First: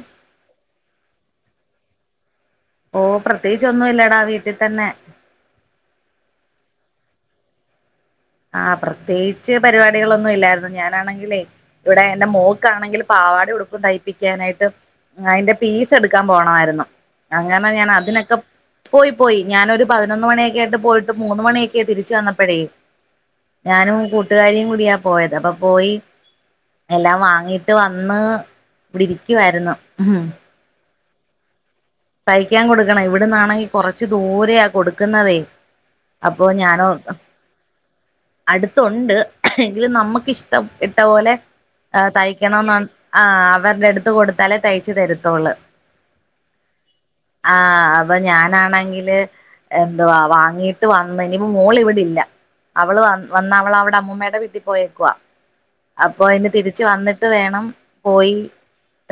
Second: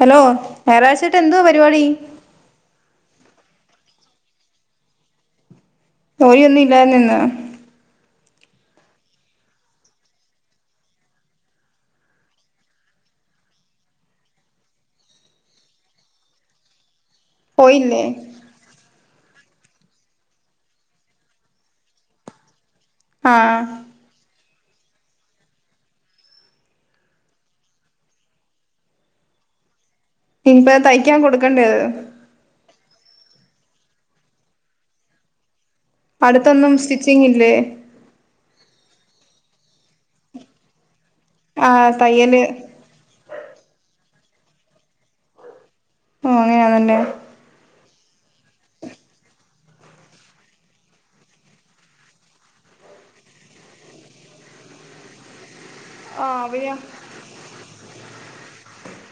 Hello ഞായറാഴ്ചയായ്ട്ട് എന്തുവാ പരിപാടി ഓ പ്രത്യേകിച്ച് ഒന്നും ഇല്ലടാ വീട്ടിൽ തന്നെ [unintelligible] യൊന്നും ഇല്ലായിരുന്നോ നിന്ന് ആഹ് പ്രത്യേകിച്ച് പരിപാടികളൊന്നും ഇല്ലായിരുന്നു ഞാനാണെങ്കിലേ ഇവിടെ എൻ്റെ മോക്ക് ആണെങ്കിൽ പാവാടി ഉടുപ്പും തയ്പ്പിക്കാനായിട്ട് അയിൻ്റെ പീസ് എടുക്കാൻ പോണമായിരുന്നു അങ്ങനെ ഞാൻ പോയില്ലേ അതിനൊക്കെ പോയി പോയി ഞാനൊര് പതിനൊന്ന് മണിയൊക്കെ ആയിട്ട് പോയിട്ട് മൂന്ന് മണിയൊക്കെ തിരിച്ച് വന്നപ്പോഴേ ആഹ് ഞാനും കൂട്ടുകാരിയും കൂ ടിയാ പോയത് അപ്പൊ പോയി എല്ലാം വാങ്ങിട്ട് വന്ന് ഇവിടിരിക്കുവായിരുന്നു ഇൻപത് തയ് പിക്കാൻ കൊടുക്കണ്ടേ അത് തയ്ക്കാൻ കൊടുക്കണം ഇവിടന്നാണെങ്കി കൊറച്ച് ദൂരെയ കൊടുക്കുന്നതേ അപ്പൊ അടുത്തൊന്നും സ്റ്റിച്ചിങ് ഇല്ലേ ത്തുണ്ട് എങ്കിലും നമുക്കിഷ്ടം ട്ട പോലെ ആഹ് തയ്യല് തയ്ക്കണം ന്നാണ് അവരുടെ അടുത്ത് കൊടുത്ത് ത്താലെ തയ്ച്ചു തരത്തൊള്ള് ആ ആഹ് അ അപ്പൊ ഞാനാണെങ്കില് എന്തുവാ വാങ്ങീട്ട് വന്ന് ഇനിപ്പോ മോള് ഇവിടില്ല അവള് വ വന്ന അവള് അവളവിടെ അമ്മൂമ്മയുടെ വീട്ടിൽ പോയേക്കുവാ അപ്പൊ ആഹ് അതിന് അവര് തിരിച്ച വന്നിട്ട് വേണം പോയി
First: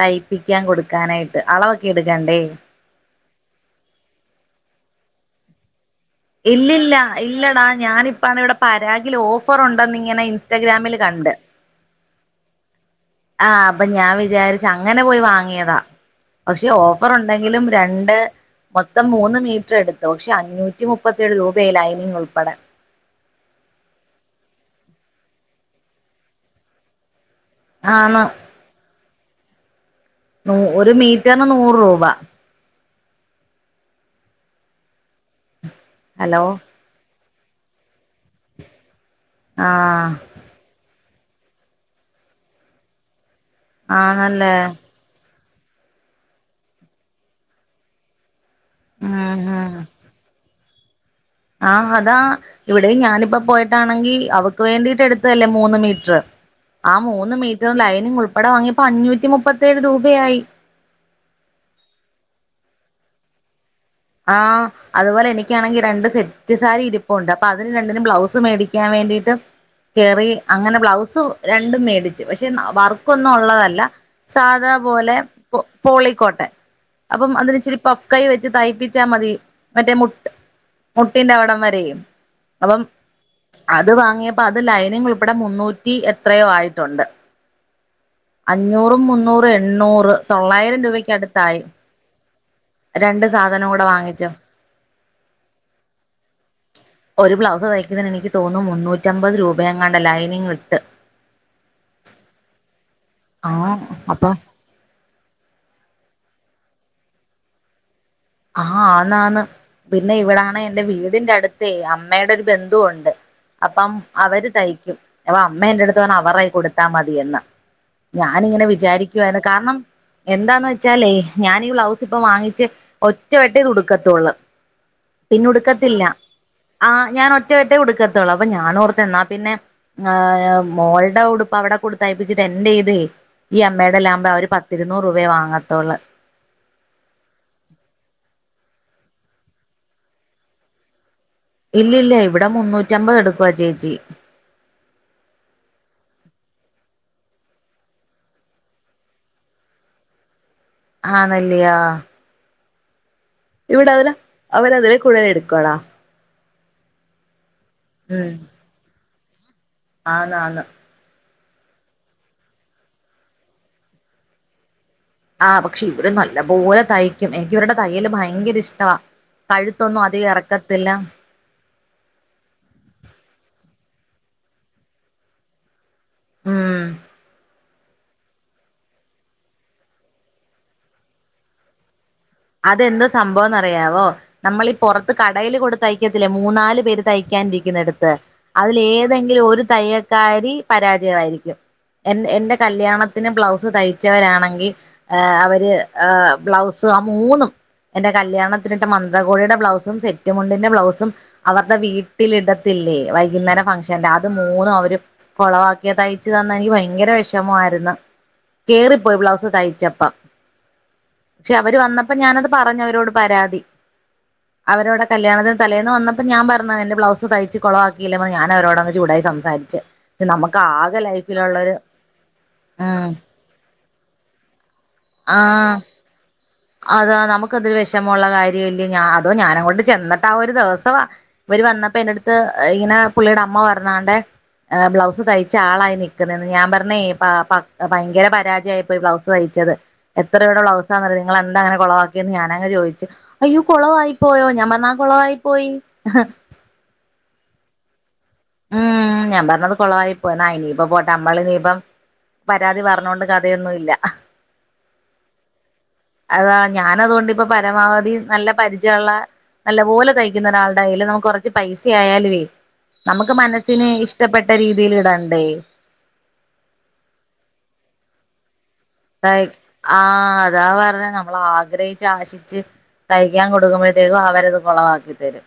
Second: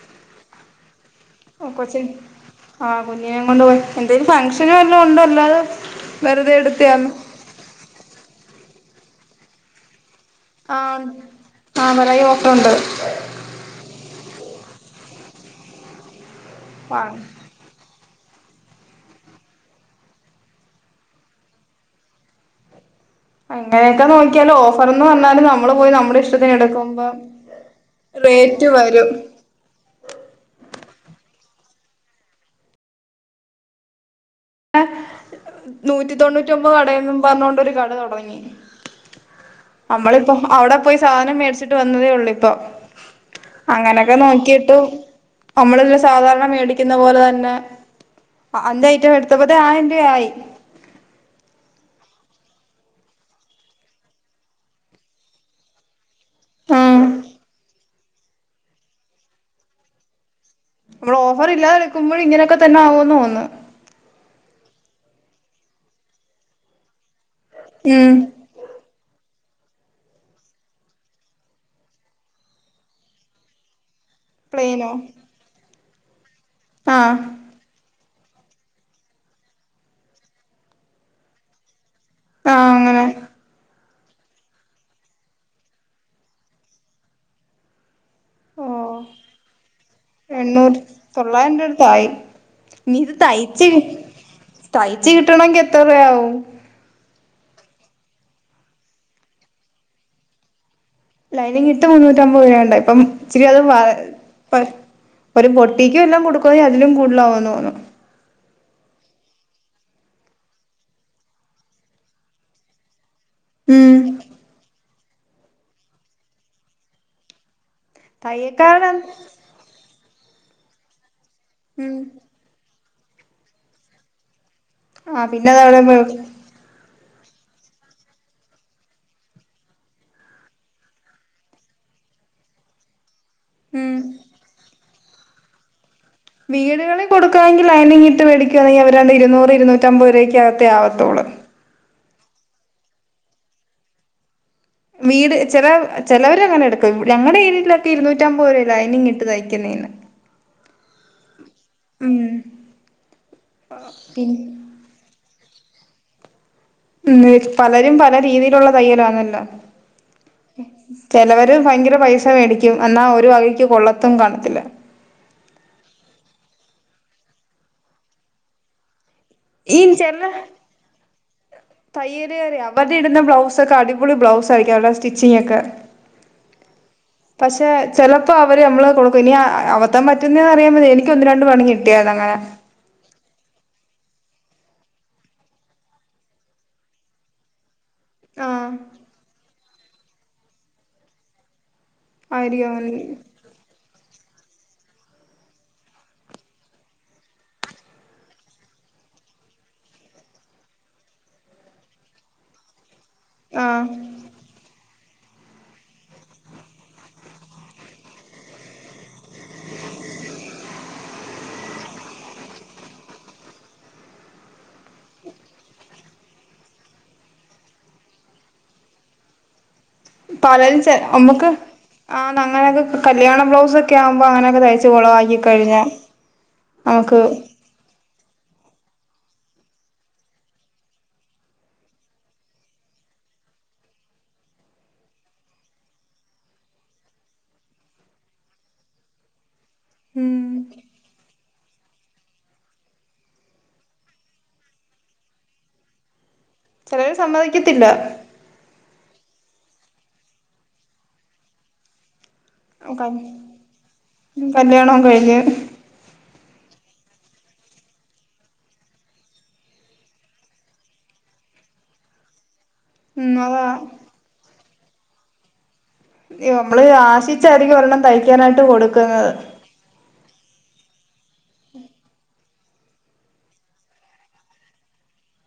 തയ്പ്പിക്കാൻ കൊടുക്കും എടുക്കാനായിട്ട് അളവൊക്കെ എടുക്കണ്ടേ ആ കുഞ്ഞിനെ കൊണ്ട് പോയി എന്തേും ഫംഗഷനും എല്ലാം ഉണ്ടോ അല്ലാതെ- വെറുതെ ഇല്ലല്ല എടുത്തയാന്നോ ഇല്ലടാ ഞാനിപ്പ ഇവിടെ- പരാഗിൽ ഓഫർ ഉണ്ട നി- ആ പറയൂ ഓഫറുണ്ട് വിചാരിച്ച അങ്ങനെ പോയി വാങ്ങിയതാ പക്ഷെ ഓഫർ ആഹ് ഉണ്ടെങ്കിലും രണ്ട്- മൊത്തം മൂന്ന് മീറ്റർ എടുത്തു പക്ഷെ അഞ്ഞൂറ്റ- നൂറ്റിമുപ്പത്തിഏഴ് രൂപയായി ലൈനിങ് ഉൾപ്പെടെ അങ്ങനെയൊക്കെ നോക്കിയാല ഓഫർന്ന് പറഞ്ഞാല് നമ്മള് പോയി നമ്മുടെ ഇഷ്ടത്തിന് എടുക്കുമ്പോ- ആണ് റേറ്റ് വരും ഒരു മീറ്ററിന് നൂറ് രൂപ ആ നൂറ്റി ഹലോ തൊണ്ണൂറ്റ ഒമ്പത് കടയും പറഞ്ഞോണ്ടൊരു കട തുടങ്ങി ആഹ് നമ്മളിപ്പോ അവിടെ പോയി സാധനം മേടിച്ചിട്ട് വന്നതേ ഉള്ളൂ ഇപ്പം അങ്ങനൊക്കെ ആണല്ലേ നോക്കിട്ടു- നമ്മളെല്ലാം സാധാരണ മേടിക്കുന്ന പോലെ തന്നെ. അന്നായിട്ടും ഉം എടു ത്തപ്പഴത്തെ ഉം ആയിരം രൂപ ആയി. ആഹ് അതാ ഇവിടെ ഞാനിയിപ്പോ പോയിട്ടാണെങ്കിൽ അവൾക്ക് വേണ്ടിട്ട് എടുത്തല്ലേ മൂന്ന് മീറ്ററ്. ആഹ് മൂന്ന് മീറ്റ റിന് ലൈനിങ് ഉൾപ്പെടെ വാങ്ങിയപ്പോ അഞ്ഞൂറ്റി മുപ്പത്തേഴ് രൂപയായി. നമ്മള് ഓഫർ ഇല്ലാതെ എടുക്കുമ്പോഴം ഇങ്ങനെയൊക്കെ തന്നെ ആകുന്നു തോന്നുന്നു. ആഹ് അതുപോലെ എനിക്കാണെങ്കിൽ രണ്ട് സെറ്റ് സാരിയും. ഉണ്ട് അപ്പൊ അതിന് രണ്ടിനും ഉം ബ്ലൗസ് മേടിക്കാൻ വേണ്ടിയിട്ട്. കേറി അങ്ങനെ ബ്ലൗസ് രണ്ടും മേടിച്ചു, പക്ഷെ വർക്കൊന്നും ഉള്ളതല്ല. പ്ലെയിനോ സാധാപോലെ പോ പോളി കോട്ടൺ ആഹ് അപ്പം അതിന് ഇച്ചിരി പുഫ്. കൈ വെച്ച് തുണി തൈപ്പി ച്ചാൽ മതി മറ്റേ മുട്ട് മുട്ടിന്റെ അവിടം വരെയും. ആഹ് അപ്പം അങ്ങനെ അത് വാങ്ങിയപ്പോ അത് ലൈനിങ് ഉൾപ്പെടെ മുന്നൂറ്റി എത്രയോ ആയിട്ടുണ്ട്. ഓ അഞ്ഞൂറും മുന്നൂറുംഎണ്ണൂറ് എണ്ണൂറ് തൊള്ളായിരം രൂപക്ക് തൊള്ളായിരം അടുത്തായി രൂപ ഇനി രണ്ട് സാധനം കൂടെ വാങ്ങിച്ച ച്ച് കിട്ടണമെങ്കിൽ എത്ര രൂപയാവും? ഒരു ബ്ലൗസ് തയ്ക്കുന്നതിന് എനിക്ക് തോന്നുന്നു മുന്നൂറ്റിമ്പത് രൂപയെങ്ങാണ്ട് ലൈനിങ് ഇട്ട്. ലൈനിങ്ങ്ഇട്ട് മുന്നൂറ്റി അമ്പത് രൂപങ്ങാണ്ടാ ഇപ്പം ഇച്ചരി അത് ആഹ് അപ്പൊ ഒരു പൊട്ടി ക്കെല്ലാം കൊടുക്കവാ അതിലും കൂടുതലാവുന്ന് തോന്നു. ആഹ് ആന്നാന്ന് പിന്നെ ഇവിടാണ് എന്റെവീടിന്റെ അടുത്ത് അമ്മടെ ഒരു ബന്ധുവുണ്ട്. അപ്പം അവര് തയ്ക്കും. അപ്പംഅമ്മഎന്റെ എടുത്ത് പറഞ്ഞു അവർടെകയ്യിൽ കൊടുത്താമതിയെന്ന്. ഞാനിങ്ങനെ തയ്യക്കാരൻ വിചാരിക്കുവായിരുന്ന് കാരണം എന്താന്ന് വെച്ചാലേ? ഞാനി ഈ ബ്ലൗസ് ഇപ്പം വാങ്ങിച്ച് ഒറ്റവെട്ടേ ഇത് ഉടുക്കത്തുള്ളു. ആ പിന്നെ [unintelligible] ആ ഞാൻ ഒറ്റ വെട്ടമേഉടുക്കത്തള്ളു. അപ്പൊ ഞാൻ ഓർത്തു എന്നാ പിന്നെ മോളുടെ ഉടുപ്പ് അവിടെ കൊടുത്തയപ്പിച്ചിട്ട് എന്റെ ഇതേ ഈ ഉം അമ്മടെല്ലാമ്പോ അവര് പത്തി നൂറുരൂപയേവാങ്ങത്തോള്ള് വീടുകളിൽ കൊടുക്കുണെങ്കിൽ ലൈനിങ് ഇട്ട് മേടിക്കുവാണെങ്കിൽ അവരാണ്ട് ഇരുന്നൂറ്, ഇരൂറ്റമ്പതു രൂപയക്കെ ആവത്തോള്ളൂ. ഇല്ല ഇല്ല ഇവിടെ മുന്നൂറ്റി അമ്പത് എടുക്കുവാ ആ ചേച്ചി. വീട് ചില ചിലവര് അങ്ങനെ എടുക്കും ഞങ്ങളുടെ ഏരിയയിലൊക്കെ ഇരുന്നൂറ്റി അമ്പത് രൂപയാ ലൈനിങ് ഇട്ട് തയ്ക്ക്ന്നേന്. ആഹ് നല്ലിയോ? ഇവിടെ അതില പിൻ അവർ അതില്കൂടുതല് എട് ക്കള [unintelligible] പലരും പല രീതിയിലുള്ള തയ്യലാ മ് ആന്നാന്ന് ചെലവ ഭയങ്കര പൈസ മേടിക്കും എന്നാ ഒരു വകയ്ക്കും, കൊള്ളത്തും, കാണത്തില്ല. ആഹ് പക്ഷെ ഇവര് നല്ല പോലെ തയ്ക്കും എനിക്ക് ഇവരുടെ തയ്യല് ഭയങ്കര ഇഷ്ടവാ. ൻ കഴുത്തൊന്നും ചില അധികം എറക്കത്തില്ല തയ്യല്കാരെ അവര് ഇടുന്ന ബ്ലൗസ് [unintelligible] അടിപൊളി ബ്ലൗസ് ആയിരിക്കും അവരുടെ സ്റ്റിച്ചിങ്ങ് ഒക്കെ. ഉം പക്ഷെ ചെലപ്പോ അവര് നമ്മള് കൊടുക്കും ഇനി അബദ്ധം പറ്റുന്നതാന്നോന്നറിയാപ. എനിക്ക് ഒന്ന് രണ്ട് പണികിട്ടിയതാ. അതെന്തോ സംഭവം എന്നറിയാവോ നമ്മളീ ഈ പുറത്ത് കടയിൽ കൊണ്ട്തയ്ക്കത്തില്ലേ മൂന്നാല് പേര് തയ്ക്കാനിരിക്കുന്നടുത്ത് ആഹ് അതിലെതെങ്കിലും ഒരു തയ്യൽക്കാരി പരാജയമായിരിക്കും എന്റെ ആയിരിക്കും അങ്ങനെ കല്യാണത്തിന് ബ്ലൗസ് തയ്ച്ചവരാണ് അവര് ബ്ലൗസ് മൂന്നും എന്റെ കല്യാണത്തിനിട്ട മന്ത്രകോടിയുടെ ബ്ലൗസും സെറ്റമുണ്ടിന്റെ ബ്ലൗസും അവരുടെ വീട്ടിലിടത്തില്ലേ വൈകുന്നേരം ആഹ് ഫംഗ്ഷന്റെ അത് മൂന്നും അവര് കൊളവാക്കിയ തയ്ച്ചു തന്നെ. എനിക്ക് ഭയങ്കര വിഷമമായിരുന്നു കേറിപ്പോയി ബ്ലൗസ് തയ്ച്ചപ്പ ക്ഷെ അവർ വന്നപ്പോ ഞാനത് പറഞ്ഞ് അവരോട് പരാതി അവരോടെ കല്യാണത്തിന് തലേന്ന് വന്നപ്പോ ഞാൻ പറഞ്ഞ എന്റെ ബ്ലൗസ് തയ്ച്ച് കുളവാക്കിയില്ലെ ഞാൻ അവരോടങ്ങ് ചൂടായി സംസാരിച്ച് നമുക്ക് പലരും ആകെ നമുക്ക് ലൈഫിലുള്ളൊരു ആ [unintelligible] ഉം കല്യാണ ബ്ലൗ കയാവുമ്പോ അങ്ങനൊ ആഹ് കുളവാക്കിക്കഴിഞ്ഞാ അതാ നമ്മുക്കതൊരു വിഷമം വെഷമാള്ള കാര്യല്ലേ അതോ ഞാനങ്ങോണ്ട് ചെന്നട്ട ആ ഒരു ദിവസം ഇവര് വന്നപ്പോ എന്റെ അടുത്ത് ഇങ്ങനെ പുള്ളിയുടെ അമ്മ പറഞ്ഞാ ബ്ലൗസ് തയ്ച്ച ആളായി നിക്കുന്നന്ന് ഞാൻ പറഞ്ഞേ ഭയങ്കര പരാജയമായിപ്പോയി ബ്ലൗസ് തയ്ച്ചത് എത്ര ഉം രൂപേടെ ബ്ലൗസാന്നറിയോ നിങ്ങളെന്താ അങ്ങനെ കുളവാക്കിയന്ന് ഞാനങ് ചോദിച്ചു അയ്യോ കുളവായി പോയോ ഞാൻ പറഞ്ഞു ആ കുളവായി പോയി ചിലര് സമ്മതിക്കത്തില്ല ഉം ഞാൻ പറഞ്ഞത് കുളവായി പോയിന്ന എനീപ്പത്പോട്ടെ നമ്മള് പരാതി പറഞ്ഞോണ്ട് കഥയൊന്നും ഇല്ല കല്യാണം കഴിഞ്ഞ് അതാ ഞാൻ അതുകൊണ്ട് ഇപ്പ പരമാവധി നല്ല പരിചയമുള്ള നല്ല പോലെ തയ്ക്കുന്ന ഒരാളുടെ കയ്യിൽ നമുക്ക് കുറച്ച് പൈസ ആയാലുവേ നമുക്ക് ഉം അതാ മനസ്സിന് ഇഷ്ടപ്പെട്ട രീതി ഇതിൽ ഇടണ്ടേ നമ്മള് ആശിച്ചായിരിക്കും ഒരെണ്ണം തയ്ക്കാനായിട്ട് കൊടു [unintelligible] അതാ പറഞ്ഞ നമ്മള ആഗ്രഹിച്ച ആശിച്ച് തയ്ക്കാൻ കൊടുക്കുമ്പോഴത്തേക്കും അവരത് കൊളവാക്കി തരും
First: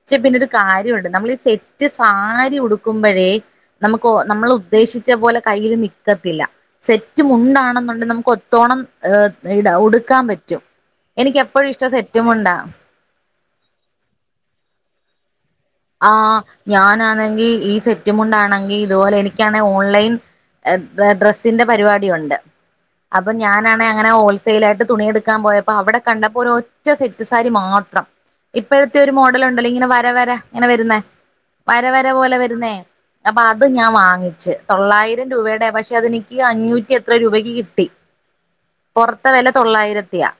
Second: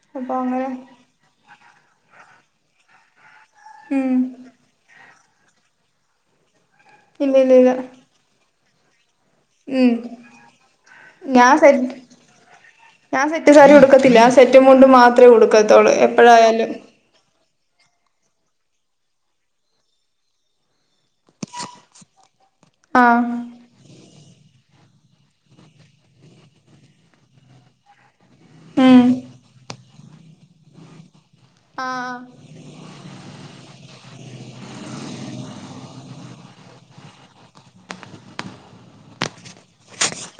പക്ഷെ അപ്പൊ പിന്നെ ഒരു അങ്ങനെ കാര്യമുണ്ട് നമ്മൾ ഈ സെറ്റ് സ ഉടുക്കുമ്പോഴേ നമുക്ക് ഉം നമ്മൾ ഉദ്ദേശി വിചാരിച്ചതുപോലെ കയ്യിൽ നിക്കത്തില്ല സെറ്റും ഉണ്ടാണെന്ന് നമുക്ക് ഒത്തോണം ഇട ഉ ഉടുക്കാൻ പറ്റും എനിക്ക് ഞാൻ എപ്പോഴും ഇഷ്ടം സെറ്റുമുണ്ടാ സെറ്റ് സാരി ഉടുക്കത്തില്ല ആ സെറ്റ് മുണ്ട് മാത്ര ഒടുക്ക ആഹ ഞാനാണെങ്കിൽ ഈ സെറ്റും കൊണ്ടാണെങ്കിൽ ഇതുപോലെ എനിക്കാണ ഓൺലൈൻ ഡ്രസ്സിന്റെ പരിപാടിിയ ഉണ്ട് ആഹ് അപ്പൊ ഞാനാണെ അങ്ങനെ ഹോൾ സെയിലായിട്ട് തുണിയെടുക്കാൻ പോയപ്പോ അവിടെ കണ്ടപ്പോ ഒരൊറ്റ സെറ്റ് സാരി മാത്രം ഇപ്പഴത്തെ ഉം ഒരു മോഡൽ ഉണ്ടല്ലോ ഇങ്ങനെ വ ര വരാ ഇങ്ങനെ വരുന്നേ വരവര ആഹ് പോലെ വരുന്നേ അപ്പൊ അത് ഞാൻ വാങ്ങിച്ച് തൊള്ളായിരം രൂപേടെ പക്ഷെ അതെനിക്ക് അഞ്ഞൂറ്റി എത്ര രൂപക്ക് കിട്ടി പൊറത്തെ വെല തൊള്ളായിരത്തിയാ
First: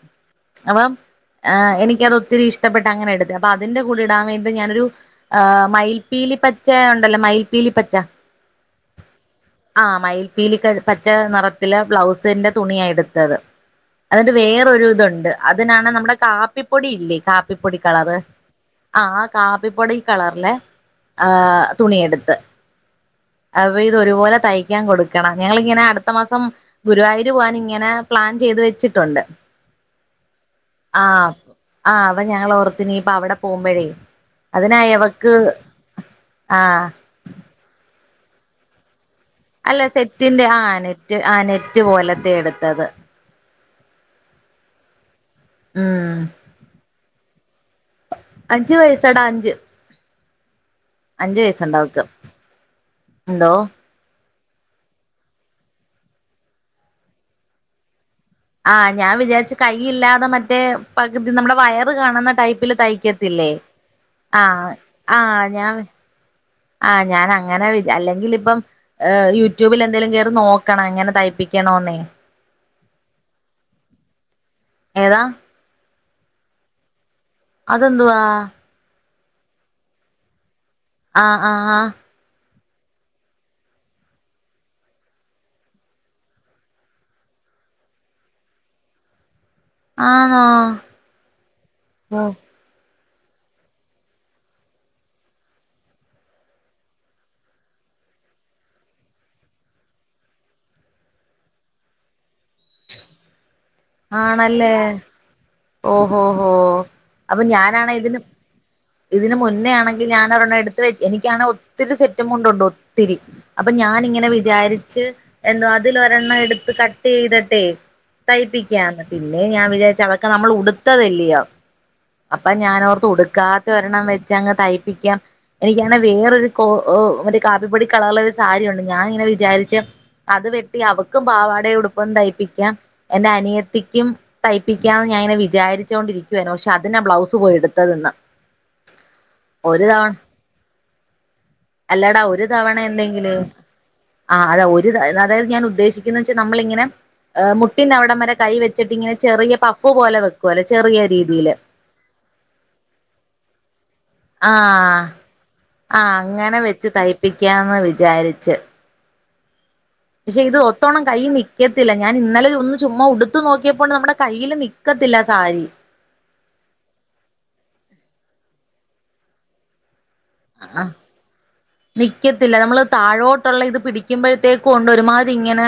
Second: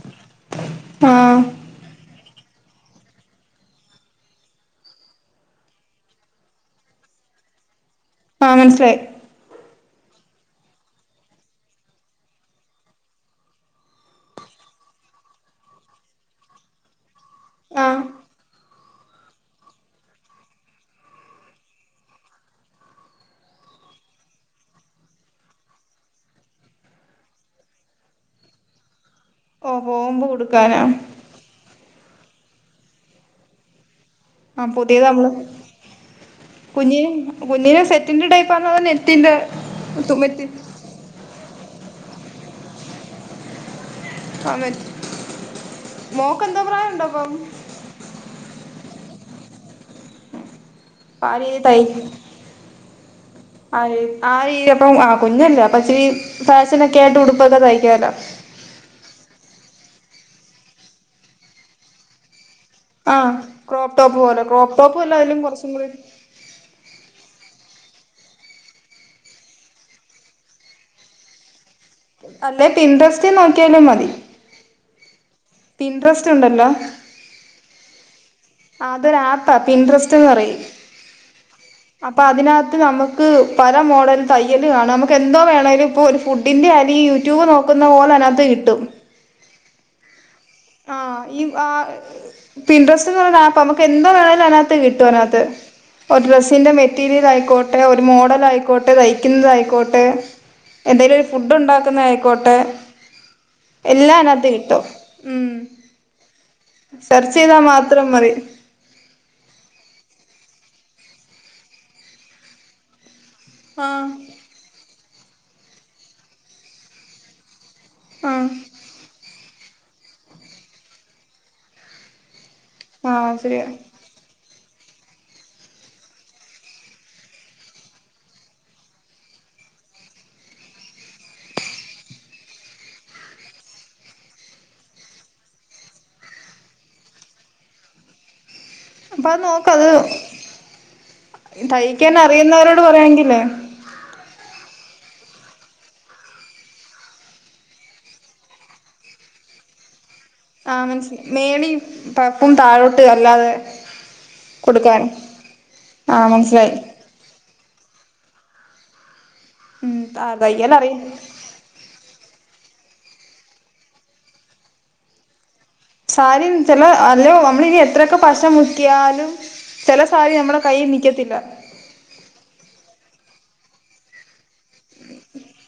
അവം ആഹ് ആ എനിക്കത് ഒ ത്തിരി ഇഷ്ടപ്പെട്ട് അങ്ങനെടുത്ത് അപ്പ അതിന്റെ കൂടി ഇടാൻ വേണ്ടി ഞാനൊരു ആ മയിൽപ്പീലി പച്ച ഉണ്ടല്ലോ മയിൽപ്പീലി പച്ച ആഹ് മനസിലായി ആഹ് മയിൽപ്പീലി ക പച്ച നിറത്തിലെ ബ്ലൗസിന്റെ തുണിയ എടുത്തത് അതിട്ട് വേറൊരു ഇതുണ്ട് അതിനാണ് നമ്മുടെ കാപ്പിപ്പൊടി ഇല്ലേ കാപ് പ്പിപ്പൊടി ആഹ് കളറ് ആഹ് കാപ്പിപ്പൊടി കളറിലെ ആ തുണിയെടുത്ത് അപ്പ ഇതൊരുപോലെ തയ്ക്കാൻ കൊടുക്കണം ഞങ്ങളിങ്ങനെ അടുത്ത മാസം ഗുരുവായൂര് പോകൻ ഇങ്ങനെ പ്ലാൻ ചെയ്ത് വെച്ചിട്ടുണ്ട് [unintelligible] ക്കാന ആഹ് ആഹ് അവ ഞങ്ങള് ഓർത്ത് ഇനീപ്പ അവടെ പോവുമ്പഴേ ആ പുതിയ നമ്മള് ആഹ് കുഞ്ഞി കുഞ്ഞിനെ സെറ്റ് ത്തിന്റെടൈപ്പാന്നോ [unintelligible] അല്ല സെറ്റിന്റെ ആ നെറ്റ് ആ നെ റ്റ് പോലത്തെ എട്ത്തത് ആ [unintelligible] ഉം മോക്കെന്തോ പ്രായണ്ട് ഇപ്പം അഞ്ചു വയസാട അഞ്ച് അഞ്ചു പാതിയേ വയസ്സുണ്ട് തയ് അവക്ക് എന്തോ ആയ് ആ രീ [unintelligible] അപ്പം ആ കുഞ്ഞല്ലേ അപ്പച്ചിരി ഫാഷനൊക്കെ ആയിട്ട് ഉടുപ്പൊക്കെ തയ്ക്കാല്ലോ ആഹ് ഞാൻ വിചാരിച്ചു കൈയില്ലാതെ മറ്റേ പകുതി നമ്മുടെ വയറ് കാണുന്ന ടൈപ്പ് പ്പില് ആ തൈക്കത്തില്ലേ ക്രോപ്പ് ടോപ്പ് പോലെ ആ ക്രോപ്പ് ടോപ്പ് അല്ല ആ അതിലും ഞാ കുറച്ചും കൂടി ആ ഞാനങ്ങനെ വി അല്ലെങ്കിൽ ഇപ്പം യൂട്യൂബിൽ എന്തെങ്കലും കേറി നോക്കണം എങ്ങനെ തൈപ്പി ക്കണോന്നേ ല്ലേ പിൻഡ്രസ്റ്റ് നോക്കിയാലും മതി ഏതാ പിൻട്രസ്റ്റ് ണ്ടല്ലോ അതെന്തുവാ അതൊരാപ്പാ പിൻട്രസ്റ്റ്ന്ന് പറയും ആഹ് ആഹ് ആഹ് ത്ത് നമ്മക്ക് പല മോഡല് തയ്യല് കാണാം മ്മക്ക് എന്തോ വേണേലും ഇപ്പോ ഒരു ഫുഡിൻ്റെ ആലും ഈ യൂട്യൂബ് നോക്കുന്ന പോലെ അതിനാത്ത് കിട്ടും ആഹ് ആഹ് ഈ ആഹ് പിൻഡ്ര [unintelligible] ആപ്പാ നമുക്ക് എന്തോ വേണേലും അയ്നാത്ത് കിട്ടും അയ്നാത്ത് ഒരു ഡ്രസ്സിന്റെ മെറ്റീരിയലായിക്കോട്ടെ ഒരു മോഡലായിക്കോട്ടെ തയ്ക്കുന്നതായിക്കോട്ടെ എന്തെലും ഒരു ഫുഡ് ഉണ്ടാക്കുന്നായിക്കോട്ടെ എല്ലായ്നാത്ത്കിട്ടും ഓഹോ ഹോ അപ്പൊ ചെയ്താ ഞാനാണെ മാത്രം ഇതിന് മതി ഇതിന് മുന്നേ ആണെ--ങ്കിലേ ഞാാനൊരെണ്ണം എടുത്ത് വ എനിക്കാണെ ഒത്തിരി സെറ്റും മുണ്ടുണ്ട് ഒത്തിരി അപ്പൊ ആഹ് ഞാനിങ്ങനെ വിചാരിച്ച് എന്തോ അതിലൊരെണ്ണം എടുത്ത് കട്ട് ചെയ്തിട്ടെ ആഹ് തയിപ്പിക്കാം പി ല്ലേ ഞാൻ വിചാരിച്ച് അവ നമ്മൾ ഉടുത്തതല്ലിയോ അപ്പ ഞാനോർത്ത് ആഹ് ശരിയാ ഉടുക്കാത്ത ഒരെണ്ണം വെച്ചങ്ങ് തൈ പ്പിക്കാം എനിക്കാണെ വേറൊരു കോ ഓ മറ്റേ കാപ്പിപ്പൊടി കളറ്ല് ഒരു സാരിയൊണ്ട് ഞാനിങ്ങനെ വിചാരിച്ച് അത് വെട്ടി അവക്കും പാവാടെ ഉടുപ്പും തയ്പ്പിക്കാം എന്റെ അനിയത്തിക്കും തയ്പി ക്കാന്ന് ഞാനിങ്ങനെ വിചാരിച്ചോണ്ടിരിക്കുവാരുന്നു പക്ഷെ അതിനാ ബ്ലൗസ് പോയിടുത്തതിന്ന് അപ്പ അത് നോക്കത് തയ്ക്കൻ അല്ലടാ ഒരു തവണ അറിയുന്നവരോട് എന്തെങ്കിലും പറയാങ്കില്ലേ ആ അത ഒരു ത അതായത് ഞാൻ ഉദ്ദേശിക്കുന്നച്ചാ നമ്മളിങ്ങനെ അ മുട്ടിന്റവിടം വരെ കൈ വെച്ചിട്ടിങ്ങനെ ചെറിയ പ ഫ് പോലെ വെ ആ മനസി മേളി പപ്പും താഴോട്ട് അല്ലാതെ കൊടുക്കാൻ ആഹ് ആഹ് അങ്ങനെ വെച്ച് തയ്പ്പിക്കാം ന്ന് വിചാരിച്ച് ഉം ഷെ ഇത് ഒത്തോണം തയ്യലറിയാം കൈ നിക്കത്തില്ല ഞാൻ ഇന്നലെ ഒന്ന് ചുമ്മ ഉടുത്തു നോക്കിയപ്പോണ്ട് നമ്മുടെ കൈയില് നിക്കത്തില്ല സാരി സാരിം ചെല അല്ലൊ അമ്മളിനി എത്രയൊക്കെ പശ മുക്കിയാലും ചെല സാരി നമ്മടെ കൈയി നിക്കത്തില്ല ത്തില്ല നമ്മള് താഴോട്ട്ള്ള ഇത് പിടിക്കിംമ്പഴ് ത്തേക്കോണ്ട് ഒരുമാതി ഇങ്ങനെ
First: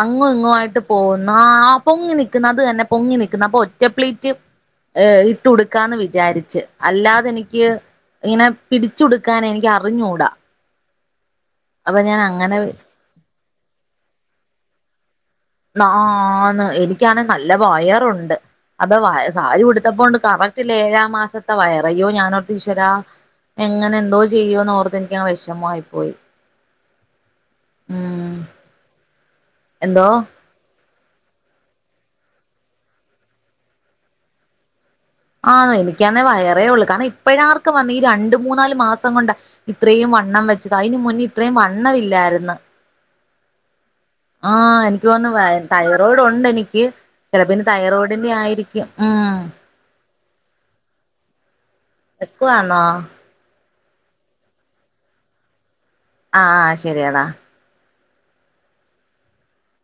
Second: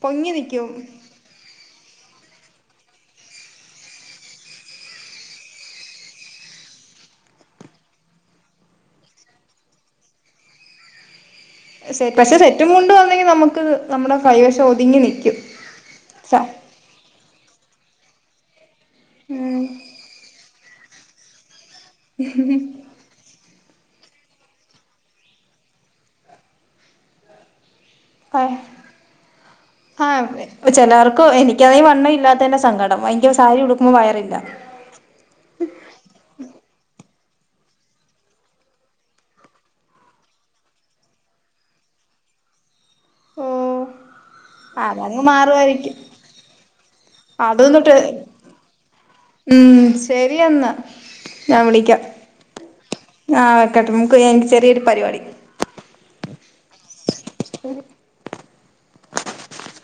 അങ്ങും പൊങ്ങി നിക്കും ഇങ്ങുവായിട്ട് പോകുന്നു ആഹ് പൊങ്ങി നിക്കുന്നു അത് തന്നെ പൊങ്ങി നിക്ക്ന്ന് അത് തന്നെ പൊങ്ങി നിക്ക് ന്ന് അപ്പൊ ഒറ്റ പ്ലേറ്റ് ഇട്ട് ഉടുക്കാന്ന് വിചാരിച്ച് അല്ലാതെനിക്ക് ഇങ്ങനെ പിടിച്ചുടുക്കാൻ എനിക്ക് അറിഞ്ഞൂടാ അപ്പൊ സെ ഞാൻ പക്ഷെ അങ്ങനെ സെറ്റും മുണ്ട് ആന്നെങ്കി നമുക്ക് ക്ക് നമ്മുടെ പഴേശോതുങ്ങി നിക്കും ആ ആന്ന് എനിക്കാണെ നല്ല നല്ല വയറുണ്ട് അതോ വയ ഉം സാരി കൊടുത്തപ്പോ കാണാൻ ഏഴാം മാസ വയറ അയ്യോ ഞാനോർത്തു ഈശ്വരാ എങ്ങനെ എന്തോ ചെയ്യോന്ന് ഓർത്ത് എനിക്കങ്ങ് വിഷമംആയിപ്പോയി ആ എന്തോ ആ ചെല്ലവർ എനിക്ക് എനിക്കാണെങ്കിൽ വണ്ണം ഇല്ലാത്തതിന്റെ സങ്കടം എനിക്ക് സാരി ഉടുക്കുമ്പോ വയറില്ല ആന്നോ എനിക്കാണെങ്കിൽ വയറേ ഉള്ളു കണ ഇപ്പോഴാർക്ക് വന്ന ഈ രണ്ട് മൂന്നാല് മാസം കൊണ്ട് ഇത്രയും വണ്ണം വെച്ചത് അതിന് മുന്നേ ഇത്രയും വണ്ണമല്ലായിരുന്നു ആ ആ എന്തുവാന്നോ തൈറോയ്ഡ് ഉണ്ട് എനിക്ക് ചിലപ്പോ ഇനി അതൊന്നിട്ട് തൈറോയ്ഡിന്റെ ആയിരിക്കും ഉം ഞാൻ വെക്കുവാന്നോ. കേട്ട നമുക്ക് എനി [unintelligible] ചെറിയൊരു പരിപാടി ആ ശരിയടാ [inaudible]